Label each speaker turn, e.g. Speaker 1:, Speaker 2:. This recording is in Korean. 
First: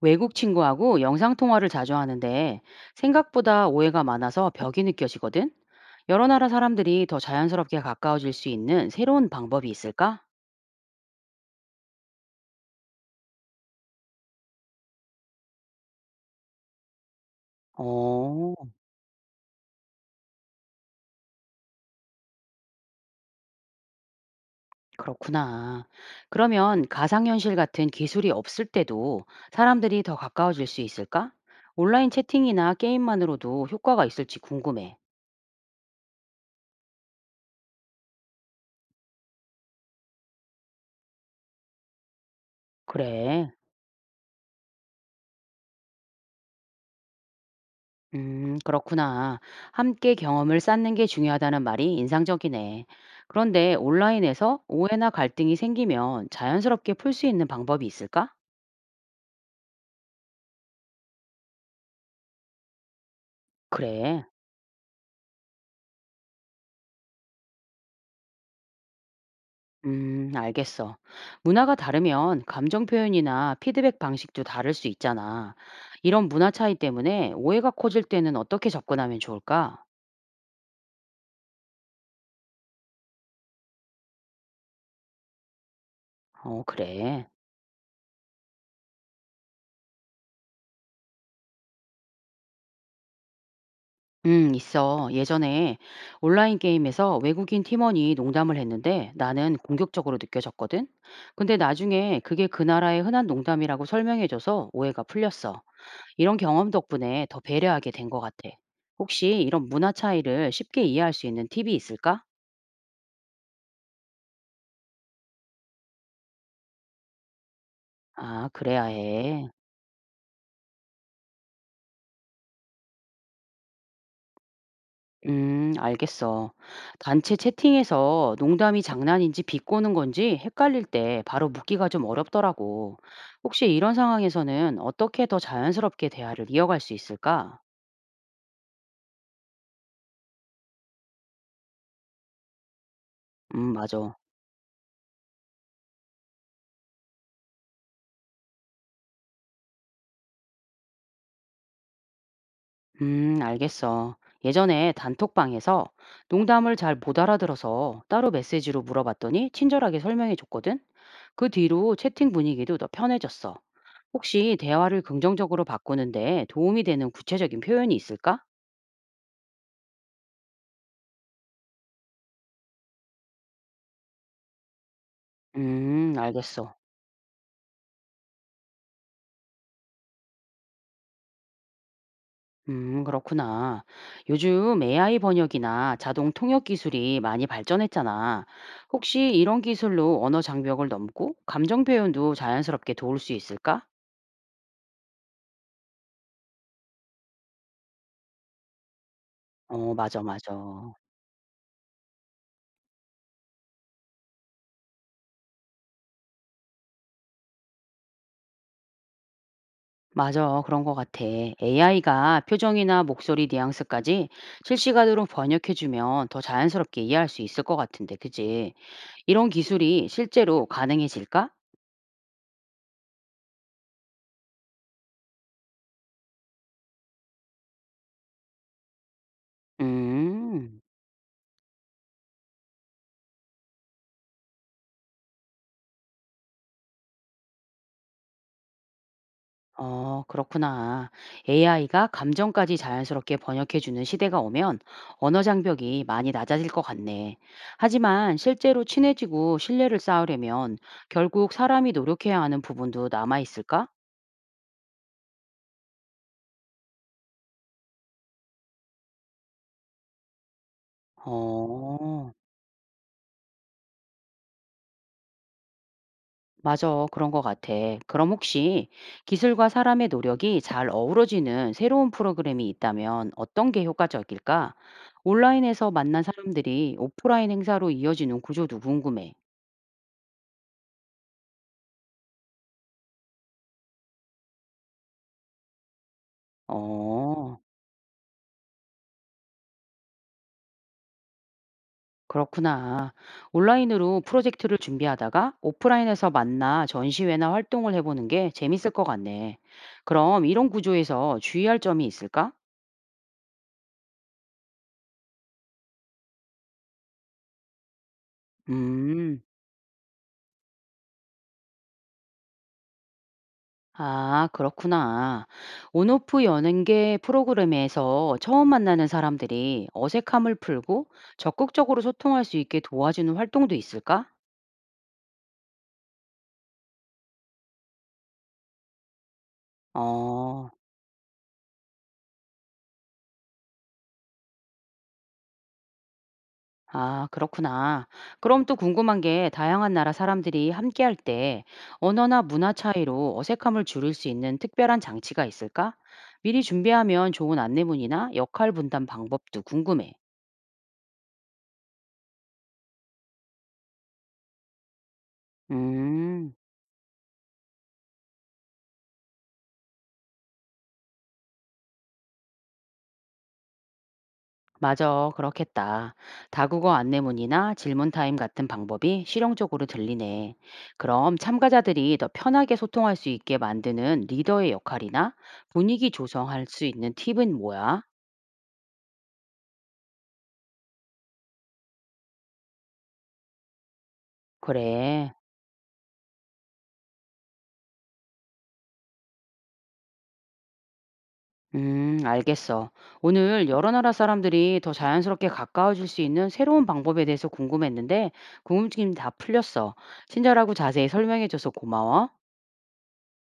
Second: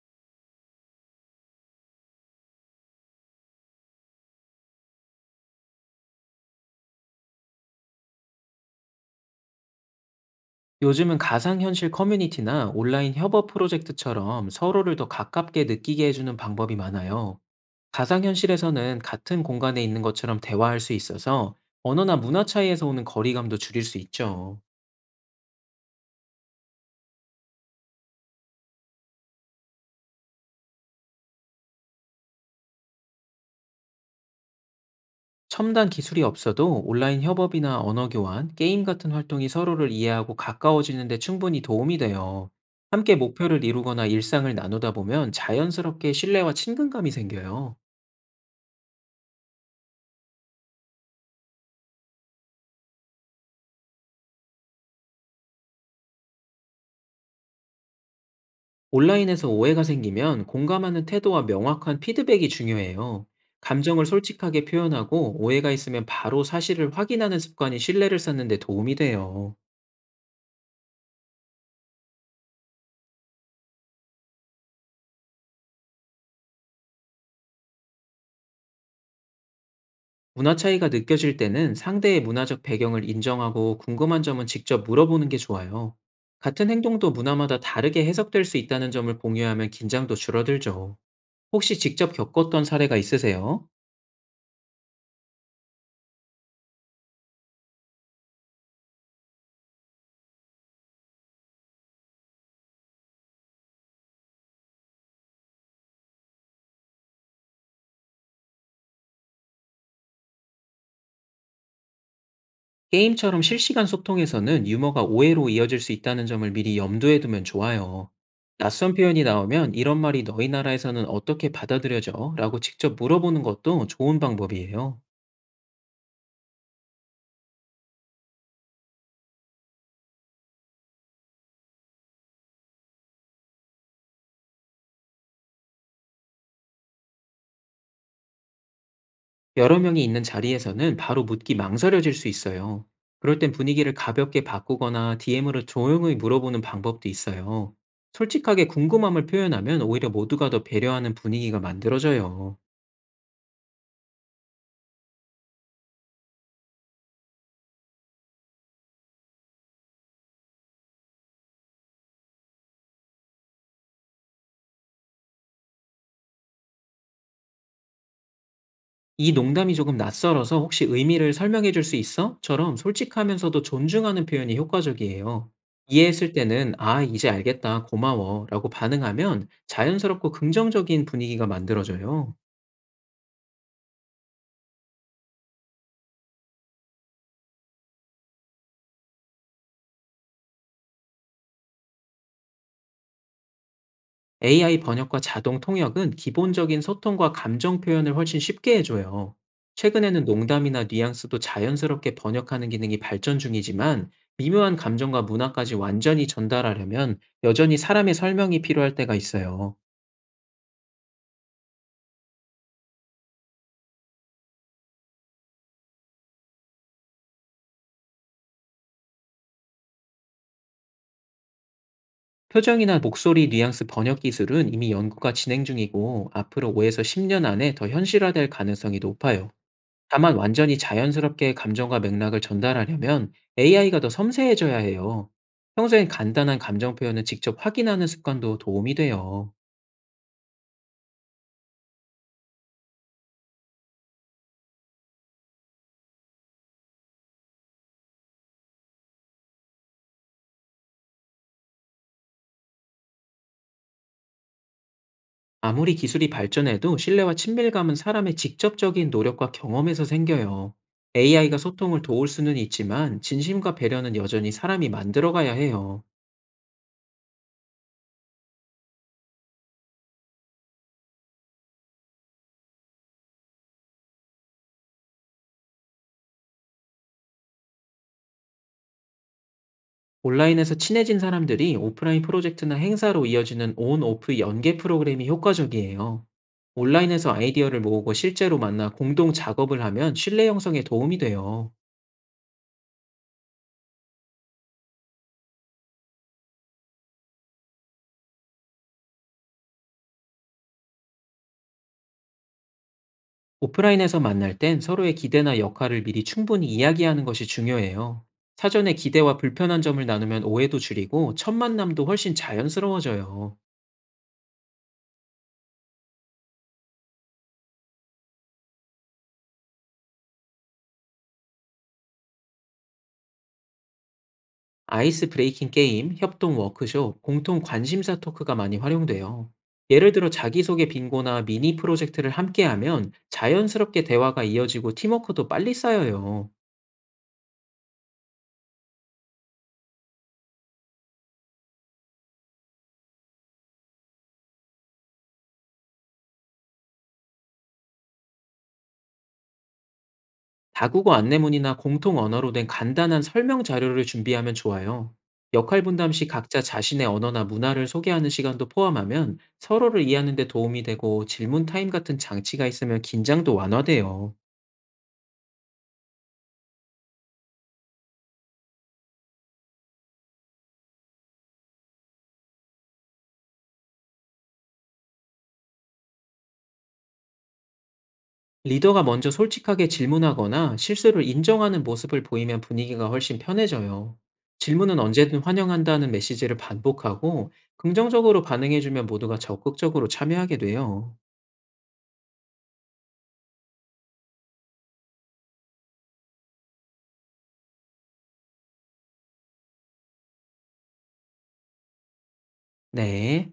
Speaker 1: 외국 친구하고 영상통화를 자주 하는데 생각보다 오해가 많아서 벽이 느껴지거든? 여러 나라 사람들이 더 자연스럽게 가까워질 수 있는 새로운 방법이 있을까?
Speaker 2: 요즘은 가상현실 커뮤니티나 온라인 협업 프로젝트처럼 서로를 더 가깝게 느끼게 해주는 방법이 많아요.
Speaker 1: 어,
Speaker 2: 가상현실에서는 같은 공간에 있는 것처럼 대화할 수 있어서 언어나 문화 차이에서 오는 거리감도 줄일 수 있죠.
Speaker 1: 그렇구나. 그러면 가상현실 같은 기술이 없을 때도 사람들이 더 가까워질 수 있을까? 온라인 채팅이나 게임만으로도 효과가 있을지 궁금해.
Speaker 2: 첨단 기술이 없어도 온라인 협업이나 언어 교환, 게임 같은 활동이 서로를 이해하고 가까워지는데 충분히 도움이 돼요. 함께
Speaker 1: 그래.
Speaker 2: 목표를 이루거나 일상을 나누다 보면 자연스럽게 신뢰와 친근감이 생겨요.
Speaker 1: 그렇구나. 함께 경험을 쌓는 게 중요하다는 말이 인상적이네. 그런데 온라인에서 오해나 갈등이 생기면 자연스럽게 풀 수 있는 방법이 있을까?
Speaker 2: 온라인에서 오해가 생기면 공감하는 태도와 명확한 피드백이 중요해요. 감정을
Speaker 1: 그래.
Speaker 2: 솔직하게 표현하고 오해가 있으면 바로 사실을 확인하는 습관이 신뢰를 쌓는 데 도움이 돼요.
Speaker 1: 알겠어. 문화가 다르면 감정 표현이나 피드백 방식도 다를 수 있잖아. 이런 문화 차이 때문에 오해가 커질 때는 어떻게 접근하면 좋을까?
Speaker 2: 문화 차이가 느껴질 때는 상대의 문화적 배경을 인정하고 궁금한 점은 직접 물어보는 게 좋아요.
Speaker 1: 어,
Speaker 2: 같은 행동도
Speaker 1: 그래.
Speaker 2: 문화마다 다르게 해석될 수 있다는 점을 공유하면 긴장도 줄어들죠. 혹시 직접 겪었던 사례가 있으세요?
Speaker 1: 있어. 예전에 온라인 게임에서 외국인 팀원이 농담을 했는데 나는 공격적으로 느껴졌거든. 근데 나중에 그게 그 나라의 흔한 농담이라고 설명해줘서 오해가 풀렸어. 이런 경험 덕분에 더 배려하게 된 것 같아. 혹시 이런 문화 차이를 쉽게 이해할 수 있는 팁이 있을까?
Speaker 2: 게임처럼 실시간 소통에서는 유머가 오해로 이어질 수 있다는 점을 미리 염두에 두면 좋아요.
Speaker 1: 아, 그래야
Speaker 2: 낯선 표현이
Speaker 1: 해.
Speaker 2: 나오면 "이런 말이 너희 나라에서는 어떻게 받아들여져? 라고 직접 물어보는 것도 좋은 방법이에요.
Speaker 1: 알겠어. 단체 채팅에서 농담이 장난인지 비꼬는 건지 헷갈릴 때 바로 묻기가 좀 어렵더라고. 혹시 이런 상황에서는 어떻게 더 자연스럽게 대화를 이어갈 수 있을까?
Speaker 2: 여러 명이 있는 자리에서는 바로 묻기 망설여질 수 있어요. 그럴 땐 분위기를
Speaker 1: 맞아.
Speaker 2: 가볍게 바꾸거나 DM으로 조용히 물어보는 방법도 있어요. 솔직하게 궁금함을 표현하면 오히려 모두가 더 배려하는 분위기가 만들어져요.
Speaker 1: 알겠어. 예전에 단톡방에서 농담을 잘 못 알아들어서 따로 메시지로 물어봤더니 친절하게 설명해 줬거든? 그 뒤로 채팅 분위기도 더 편해졌어. 혹시 대화를 긍정적으로 바꾸는데 도움이 되는 구체적인 표현이 있을까?
Speaker 2: "이 농담이 조금 낯설어서 혹시 의미를 설명해 줄 수 있어? 처럼 솔직하면서도 존중하는 표현이 효과적이에요. 이해했을 때는
Speaker 1: 알겠어.
Speaker 2: "아, 이제 알겠다. 고마워. 라고 반응하면 자연스럽고 긍정적인 분위기가 만들어져요.
Speaker 1: 그렇구나. 요즘 AI 번역이나 자동 통역 기술이 많이 발전했잖아. 혹시 이런 기술로 언어 장벽을 넘고 감정 표현도 자연스럽게 도울 수 있을까?
Speaker 2: AI 번역과 자동 통역은 기본적인 소통과 감정 표현을 훨씬 쉽게 해줘요.
Speaker 1: 어, 맞아,
Speaker 2: 최근에는
Speaker 1: 맞아.
Speaker 2: 농담이나 뉘앙스도 자연스럽게 번역하는 기능이 발전 중이지만, 미묘한 감정과 문화까지 완전히 전달하려면 여전히 사람의 설명이 필요할 때가 있어요.
Speaker 1: 맞아, 그런 것 같아. AI가 표정이나 목소리 뉘앙스까지 실시간으로 번역해주면 더 자연스럽게 이해할 수 있을 것 같은데, 그지? 이런 기술이 실제로 가능해질까?
Speaker 2: 표정이나 목소리 뉘앙스 번역 기술은 이미 연구가 진행 중이고, 앞으로 5에서 10년 안에 더 현실화될 가능성이 높아요. 다만 완전히
Speaker 1: 음.
Speaker 2: 자연스럽게 감정과 맥락을 전달하려면 AI가 더 섬세해져야 해요. 평소엔 간단한 감정 표현을 직접 확인하는 습관도 도움이 돼요.
Speaker 1: 어, 그렇구나. AI가 감정까지 자연스럽게 번역해주는 시대가 오면 언어 장벽이 많이 낮아질 것 같네. 하지만 실제로 친해지고 신뢰를 쌓으려면 결국 사람이 노력해야 하는 부분도 남아있을까?
Speaker 2: 아무리 기술이 발전해도 신뢰와 친밀감은 사람의 직접적인 노력과 경험에서 생겨요. AI가 소통을 도울
Speaker 1: 어,
Speaker 2: 수는 있지만 진심과 배려는 여전히 사람이 만들어가야 해요.
Speaker 1: 맞아. 그런 것 같아. 그럼 혹시 기술과 사람의 노력이 잘 어우러지는 새로운 프로그램이 있다면 어떤 게 효과적일까? 온라인에서 만난 사람들이 오프라인 행사로 이어지는 구조도 궁금해.
Speaker 2: 온라인에서 친해진 사람들이 오프라인 프로젝트나 행사로 이어지는 온-오프 연계 프로그램이 효과적이에요. 온라인에서
Speaker 1: 어.
Speaker 2: 아이디어를 모으고 실제로 만나 공동 작업을 하면 신뢰 형성에 도움이 돼요.
Speaker 1: 그렇구나. 온라인으로 프로젝트를 준비하다가 오프라인에서 만나 전시회나 활동을 해보는 게 재밌을 것 같네. 그럼 이런 구조에서 주의할 점이 있을까?
Speaker 2: 오프라인에서 만날 땐 서로의 기대나 역할을 미리 충분히 이야기하는 것이 중요해요. 사전에 기대와
Speaker 1: 음,
Speaker 2: 불편한 점을 나누면 오해도 줄이고 첫 만남도 훨씬 자연스러워져요.
Speaker 1: 아, 그렇구나. 온오프 연계 프로그램에서 처음 만나는 사람들이 어색함을 풀고 적극적으로 소통할 수 있게 도와주는 활동도 있을까?
Speaker 2: 아이스 브레이킹 게임, 협동 워크숍, 공통 관심사 토크가 많이 활용돼요. 예를 들어
Speaker 1: 어.
Speaker 2: 자기소개 빙고나 미니 프로젝트를 함께하면 자연스럽게 대화가 이어지고 팀워크도 빨리 쌓여요.
Speaker 1: 아, 그렇구나. 그럼 또 궁금한 게 다양한 나라 사람들이 함께 할 때 언어나 문화 차이로 어색함을 줄일 수 있는 특별한 장치가 있을까? 미리 준비하면 좋은 안내문이나 역할 분담 방법도 궁금해.
Speaker 2: 다국어 안내문이나 공통 언어로 된 간단한 설명 자료를 준비하면 좋아요. 역할 분담 시
Speaker 1: 음,
Speaker 2: 각자 자신의 언어나 문화를 소개하는 시간도 포함하면 서로를 이해하는 데 도움이 되고, 질문 타임 같은 장치가 있으면 긴장도 완화돼요.
Speaker 1: 맞아. 그렇겠다. 다국어 안내문이나 질문 타임 같은 방법이 실용적으로 들리네. 그럼 참가자들이 더 편하게 소통할 수 있게 만드는 리더의 역할이나 분위기 조성할 수 있는 팁은 뭐야?
Speaker 2: 리더가 먼저 솔직하게 질문하거나 실수를 인정하는 모습을 보이면 분위기가 훨씬 편해져요. 질문은
Speaker 1: 그래.
Speaker 2: 언제든 환영한다는 메시지를 반복하고 긍정적으로 반응해주면 모두가 적극적으로 참여하게 돼요.
Speaker 1: 알겠어. 오늘 여러 나라 사람들이 더 자연스럽게 가까워질 수 있는 새로운 방법에 대해서 궁금했는데, 궁금증이 다 풀렸어. 친절하고 자세히 설명해줘서 고마워.
Speaker 2: 네.